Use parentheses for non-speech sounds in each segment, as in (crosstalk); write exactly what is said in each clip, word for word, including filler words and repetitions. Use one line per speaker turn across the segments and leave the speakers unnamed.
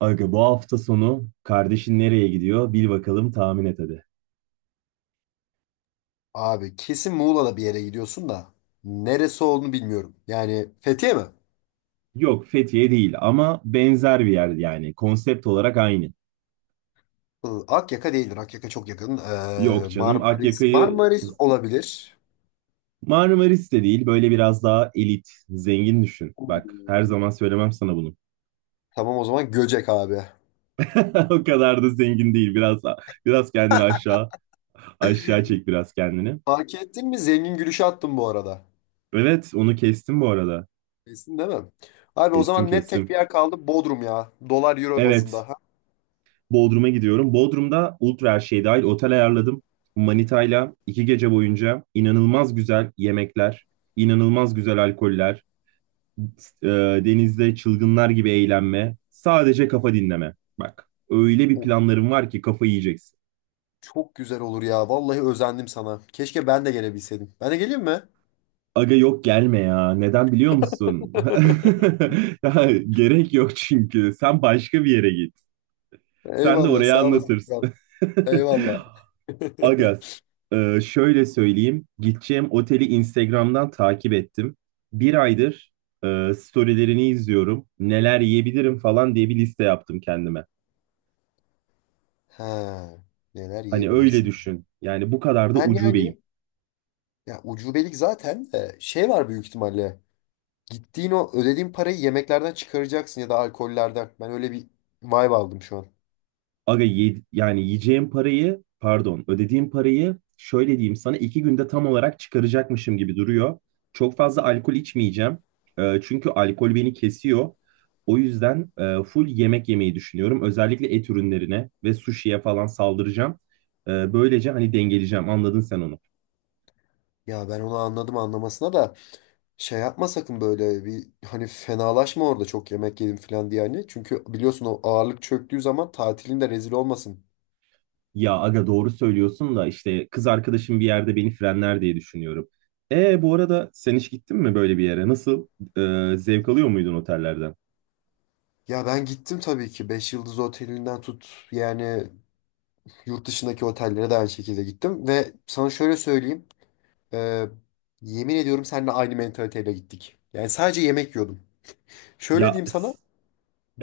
Aga bu hafta sonu kardeşin nereye gidiyor? Bil bakalım tahmin et hadi.
Abi kesin Muğla'da bir yere gidiyorsun da neresi olduğunu bilmiyorum. Yani Fethiye mi?
Yok Fethiye değil ama benzer bir yer yani. Konsept olarak aynı.
Hı, Akyaka değildir. Akyaka çok yakın. Ee,
Yok canım
Marmaris.
Akyaka'yı
Marmaris olabilir.
Marmaris de değil. Böyle biraz daha elit, zengin düşün. Bak her
Hmm.
zaman söylemem sana bunu.
Tamam, o zaman Göcek abi.
(laughs) O kadar da zengin değil. Biraz biraz kendini aşağı aşağı çek biraz kendini.
Fark ettin mi? Zengin gülüşü attım bu arada.
Evet onu kestim bu arada.
Kesin değil mi? Abi, o
Kestim
zaman net tek
kestim.
bir yer kaldı. Bodrum ya. Dolar euro
Evet,
bazında. Ha?
Bodrum'a gidiyorum. Bodrum'da ultra her şey dahil otel ayarladım. Manita'yla iki gece boyunca inanılmaz güzel yemekler, inanılmaz güzel alkoller, e, denizde çılgınlar gibi eğlenme, sadece kafa dinleme. Bak, öyle bir
Of,
planlarım var ki kafa yiyeceksin.
çok güzel olur ya. Vallahi özendim sana. Keşke ben de gelebilseydim. Ben de geleyim mi?
Aga yok gelme ya. Neden biliyor musun? (laughs)
(laughs)
Ya, gerek yok çünkü. Sen başka bir yere git. Sen de
Eyvallah, sağ
oraya
olasın.
anlatırsın.
Kral. Eyvallah.
(laughs) Agaz,
(laughs)
e, şöyle söyleyeyim. Gideceğim oteli Instagram'dan takip ettim. Bir aydır e, storylerini izliyorum. Neler yiyebilirim falan diye bir liste yaptım kendime.
Ha, neler
Hani öyle
yiyebilirsin.
düşün. Yani bu kadar da
Ben
ucubeyim.
yani ya ucubelik zaten de şey var büyük ihtimalle. Gittiğin o ödediğin parayı yemeklerden çıkaracaksın ya da alkollerden. Ben öyle bir vibe aldım şu an.
Aga ye- yani yiyeceğim parayı pardon ödediğim parayı şöyle diyeyim sana iki günde tam olarak çıkaracakmışım gibi duruyor. Çok fazla alkol içmeyeceğim. Ee, çünkü alkol beni kesiyor. O yüzden e, full yemek yemeyi düşünüyorum. Özellikle et ürünlerine ve sushi'ye falan saldıracağım. Ee, böylece hani dengeleyeceğim anladın sen onu.
Ya ben onu anladım anlamasına da şey yapma sakın böyle bir hani fenalaşma orada çok yemek yedim falan diye hani. Çünkü biliyorsun, o ağırlık çöktüğü zaman tatilinde rezil olmasın.
Ya aga doğru söylüyorsun da işte kız arkadaşım bir yerde beni frenler diye düşünüyorum. E bu arada sen hiç gittin mi böyle bir yere? Nasıl? Ee, zevk alıyor muydun otellerden?
Ya ben gittim tabii ki, beş yıldız otelinden tut yani yurt dışındaki otellere de aynı şekilde gittim ve sana şöyle söyleyeyim. Ee, yemin ediyorum, seninle aynı mentaliteyle gittik. Yani sadece yemek yiyordum. Şöyle
Ya
diyeyim sana.
s-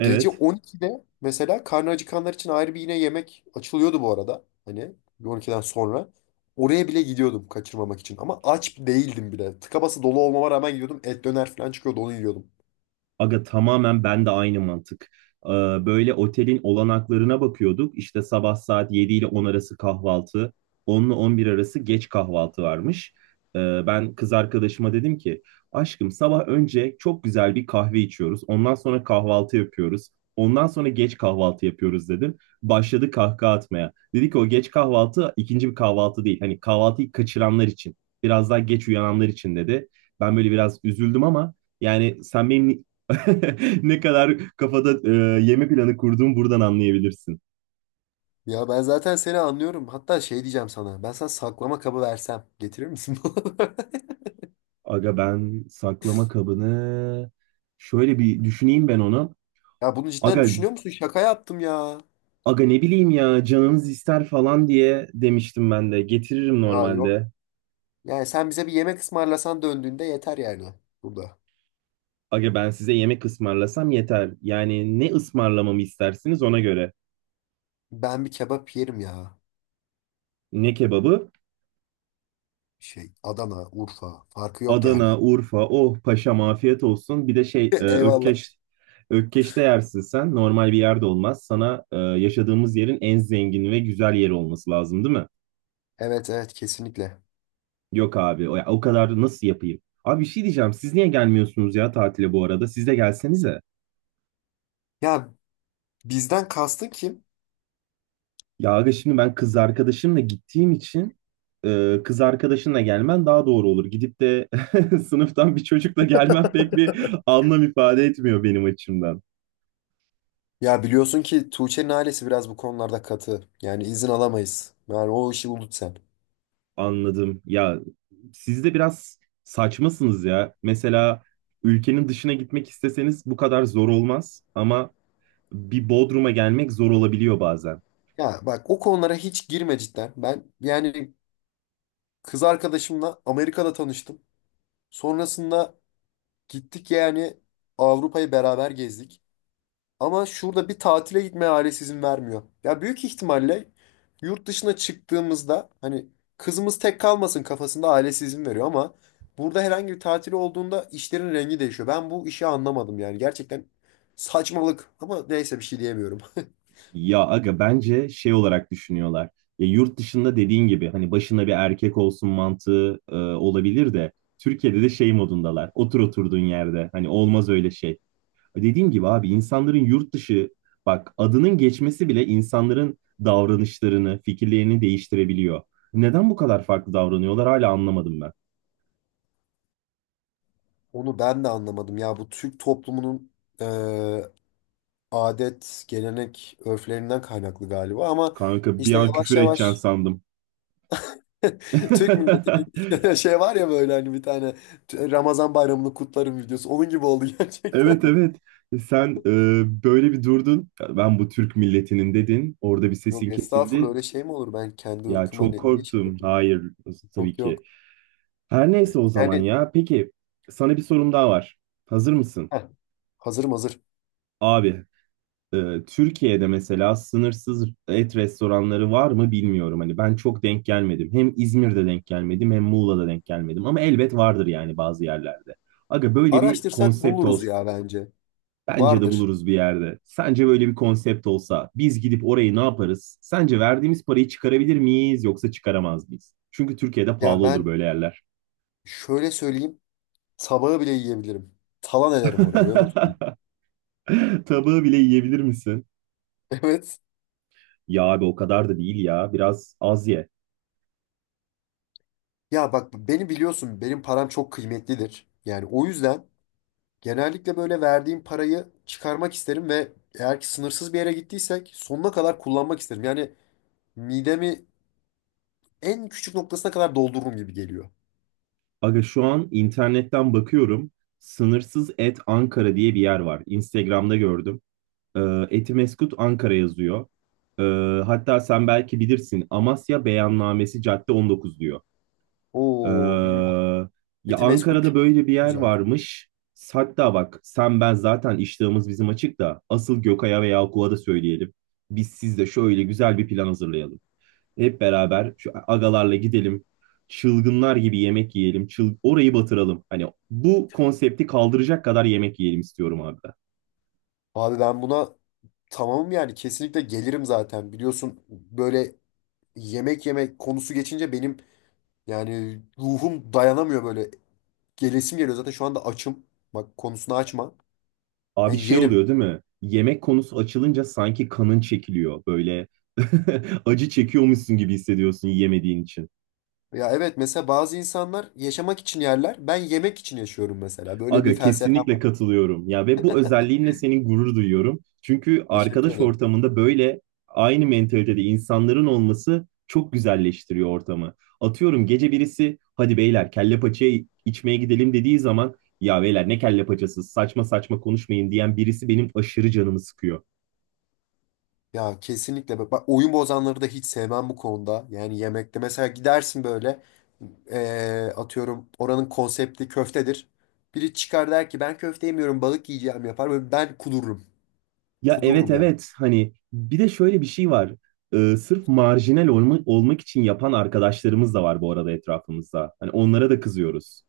Gece on ikide mesela karnı acıkanlar için ayrı bir yine yemek açılıyordu bu arada. Hani on ikiden sonra. Oraya bile gidiyordum kaçırmamak için. Ama aç değildim bile. Tıka basa dolu olmama rağmen gidiyordum. Et döner falan çıkıyordu, onu yiyordum.
Aga tamamen ben de aynı mantık. Ee, Böyle otelin olanaklarına bakıyorduk. İşte sabah saat yedi ile on arası kahvaltı, on ile on bir arası geç kahvaltı varmış. Ee, Ben kız arkadaşıma dedim ki, aşkım sabah önce çok güzel bir kahve içiyoruz. Ondan sonra kahvaltı yapıyoruz. Ondan sonra geç kahvaltı yapıyoruz dedim. Başladı kahkaha atmaya. Dedi ki o geç kahvaltı ikinci bir kahvaltı değil. Hani kahvaltıyı kaçıranlar için, biraz daha geç uyananlar için dedi. Ben böyle biraz üzüldüm ama yani sen benim (laughs) ne kadar kafada e, yeme planı kurduğumu buradan anlayabilirsin.
Ya ben zaten seni anlıyorum. Hatta şey diyeceğim sana. Ben sana saklama kabı versem getirir misin? (laughs) bana?
Aga ben saklama kabını şöyle bir düşüneyim ben onu.
Ya bunu cidden
Aga
düşünüyor musun? Şaka yaptım ya.
aga ne bileyim ya canınız ister falan diye demiştim ben de. Getiririm
Ya yok.
normalde.
Yani sen bize bir yemek ısmarlasan döndüğünde yeter yani burada.
Aga ben size yemek ısmarlasam yeter. Yani ne ısmarlamamı istersiniz ona göre.
Ben bir kebap yerim ya.
Ne kebabı?
Şey, Adana, Urfa farkı yok yani.
Adana, Urfa, oh paşam afiyet olsun. Bir de şey e,
(laughs) Eyvallah.
Ökkeş, Ökkeş'te yersin sen. Normal bir yerde olmaz. Sana e, yaşadığımız yerin en zengin ve güzel yeri olması lazım değil mi?
Evet evet kesinlikle.
Yok abi o, ya, o kadar nasıl yapayım? Abi bir şey diyeceğim. Siz niye gelmiyorsunuz ya tatile bu arada? Siz de gelsenize.
Ya bizden kastın kim?
Ya aga şimdi ben kız arkadaşımla gittiğim için e, kız arkadaşınla gelmen daha doğru olur. Gidip de (laughs) sınıftan bir çocukla gelmen pek bir anlam ifade etmiyor benim açımdan.
Ya biliyorsun ki Tuğçe'nin ailesi biraz bu konularda katı. Yani izin alamayız. Yani o işi unut sen.
Anladım. Ya siz de biraz saçmasınız ya. Mesela ülkenin dışına gitmek isteseniz bu kadar zor olmaz ama bir Bodrum'a gelmek zor olabiliyor bazen.
Ya bak, o konulara hiç girme cidden. Ben yani kız arkadaşımla Amerika'da tanıştım. Sonrasında gittik yani Avrupa'yı beraber gezdik. Ama şurada bir tatile gitmeye ailesi izin vermiyor. Ya büyük ihtimalle yurt dışına çıktığımızda hani kızımız tek kalmasın kafasında ailesi izin veriyor ama burada herhangi bir tatil olduğunda işlerin rengi değişiyor. Ben bu işi anlamadım yani, gerçekten saçmalık, ama neyse bir şey diyemiyorum.
Ya aga bence şey olarak düşünüyorlar. Ya yurt dışında dediğin gibi hani başında bir erkek olsun mantığı e, olabilir de Türkiye'de de şey modundalar. Otur oturduğun yerde. Hani olmaz öyle şey. Dediğim gibi abi insanların yurt dışı, bak adının geçmesi bile insanların davranışlarını, fikirlerini değiştirebiliyor. Neden bu kadar farklı davranıyorlar hala anlamadım ben.
(laughs) Onu ben de anlamadım ya, bu Türk toplumunun eee, adet, gelenek, örflerinden kaynaklı galiba ama
Kanka bir
işte
an
yavaş
küfür edeceksin
yavaş
sandım.
(laughs) Türk
(laughs)
milleti (laughs) şey var ya böyle hani, bir tane Ramazan bayramını kutlarım videosu. Onun gibi oldu (laughs)
Evet,
gerçekten.
evet. E, Sen e, böyle bir durdun. Ya ben bu Türk milletinin dedin. Orada bir
Yok
sesin
estağfurullah,
kesildi.
öyle şey mi olur? Ben kendi
Ya
ırkıma
çok
ne, niye şey
korktum.
yapayım?
Hayır, tabii
Yok yok.
ki. Her neyse o zaman
Yani
ya. Peki, sana bir sorum daha var. Hazır mısın?
heh, hazırım hazır.
Abi e, Türkiye'de mesela sınırsız et restoranları var mı bilmiyorum. Hani ben çok denk gelmedim. Hem İzmir'de denk gelmedim hem Muğla'da denk gelmedim. Ama elbet vardır yani bazı yerlerde. Aga böyle bir
Araştırsak
konsept
buluruz
olsa
ya bence.
bence de
Vardır.
buluruz bir yerde. Sence böyle bir konsept olsa biz gidip orayı ne yaparız? Sence verdiğimiz parayı çıkarabilir miyiz yoksa çıkaramaz mıyız? Çünkü Türkiye'de
Ya
pahalı olur
ben
böyle yerler.
şöyle söyleyeyim. Sabahı bile yiyebilirim. Talan ederim orayı, öyle söyleyeyim.
(laughs) Tabağı bile yiyebilir misin?
(laughs) Evet.
Ya abi o kadar da değil ya. Biraz az ye.
Ya bak beni biliyorsun. Benim param çok kıymetlidir. Yani o yüzden genellikle böyle verdiğim parayı çıkarmak isterim ve eğer ki sınırsız bir yere gittiysek sonuna kadar kullanmak isterim. Yani midemi en küçük noktasına kadar doldururum gibi geliyor.
Aga şu an internetten bakıyorum. Sınırsız et Ankara diye bir yer var. Instagram'da gördüm. Ee, Etimesgut Ankara yazıyor. Ee, Hatta sen belki bilirsin. Amasya Beyannamesi Cadde on dokuz diyor. Ee,
Oo, bilmem.
Ya
Eti meskut
Ankara'da böyle bir yer
uzak.
varmış. Hatta bak sen ben zaten iştahımız bizim açık da asıl Gökay'a ve Yakup'a da söyleyelim. Biz sizde şöyle güzel bir plan hazırlayalım. Hep beraber şu agalarla gidelim. Çılgınlar gibi yemek yiyelim. Çıl orayı batıralım. Hani bu konsepti kaldıracak kadar yemek yiyelim istiyorum abi. Ben.
Abi ben buna tamamım yani, kesinlikle gelirim zaten. Biliyorsun böyle yemek yemek konusu geçince benim yani ruhum dayanamıyor böyle. Gelesim geliyor zaten, şu anda açım. Bak, konusunu açma.
Abi
Yani
şey
yerim.
oluyor değil mi? Yemek konusu açılınca sanki kanın çekiliyor. Böyle (laughs) acı çekiyormuşsun gibi hissediyorsun yemediğin için.
Ya evet, mesela bazı insanlar yaşamak için yerler. Ben yemek için yaşıyorum mesela. Böyle bir
Aga
felsefem
kesinlikle
var.
katılıyorum. Ya ve bu özelliğinle senin gurur duyuyorum. Çünkü
Teşekkür
arkadaş
ederim.
ortamında böyle aynı mentalitede insanların olması çok güzelleştiriyor ortamı. Atıyorum gece birisi hadi beyler kelle paçayı içmeye gidelim dediği zaman ya beyler ne kelle paçası saçma saçma konuşmayın diyen birisi benim aşırı canımı sıkıyor.
Ya kesinlikle. Bak bak, oyun bozanları da hiç sevmem bu konuda. Yani yemekte mesela gidersin böyle, eee, atıyorum oranın konsepti köftedir. Biri çıkar der ki ben köfte yemiyorum, balık yiyeceğim yapar. Böyle ben kudururum.
Ya evet,
Kudururum yani.
evet, hani bir de şöyle bir şey var. Ee, sırf marjinal olma- olmak için yapan arkadaşlarımız da var bu arada etrafımızda. Hani onlara da kızıyoruz.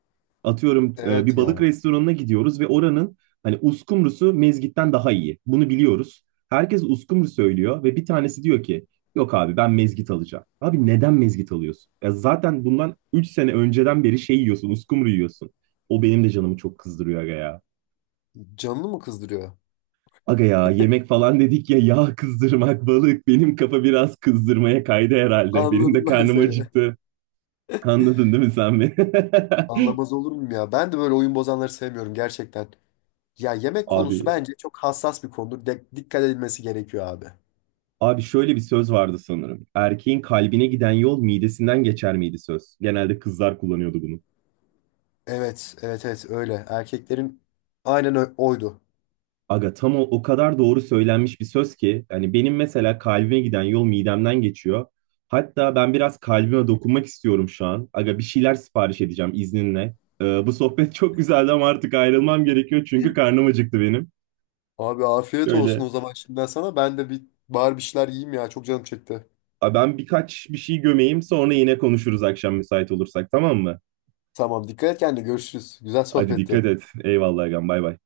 Atıyorum e,
Evet
bir balık
ya.
restoranına gidiyoruz ve oranın hani uskumrusu mezgitten daha iyi. Bunu biliyoruz. Herkes uskumru söylüyor ve bir tanesi diyor ki yok abi ben mezgit alacağım. Abi neden mezgit alıyorsun? Ya zaten bundan üç sene önceden beri şey yiyorsun, uskumru yiyorsun. O benim de canımı çok kızdırıyor aga ya.
Canını mı kızdırıyor?
Aga ya yemek falan dedik ya yağ kızdırmak balık benim kafa biraz kızdırmaya kaydı herhalde. Benim de
Anladım ben
karnım
seni.
acıktı. Anladın değil mi sen beni? (laughs)
Anlamaz olur muyum ya? Ben de böyle oyun bozanları sevmiyorum gerçekten. Ya yemek
Abi
konusu bence çok hassas bir konudur. De- dikkat edilmesi gerekiyor abi.
abi şöyle bir söz vardı sanırım. Erkeğin kalbine giden yol midesinden geçer miydi söz? Genelde kızlar kullanıyordu bunu.
Evet, evet, evet öyle. Erkeklerin aynen ö- oydu.
Aga tam o, o kadar doğru söylenmiş bir söz ki hani benim mesela kalbime giden yol midemden geçiyor. Hatta ben biraz kalbime dokunmak istiyorum şu an. Aga bir şeyler sipariş edeceğim izninle. Ee, bu sohbet (laughs) çok güzeldi ama artık ayrılmam gerekiyor çünkü karnım acıktı benim.
Abi afiyet olsun
Şöyle
o zaman şimdiden sana. Ben de bir bari bir şeyler yiyeyim ya. Çok canım çekti.
a, ben birkaç bir şey gömeyim sonra yine konuşuruz akşam müsait olursak tamam mı?
Tamam, dikkat et kendine, görüşürüz. Güzel
Hadi
sohbetti.
dikkat et. Eyvallah agam bay bay.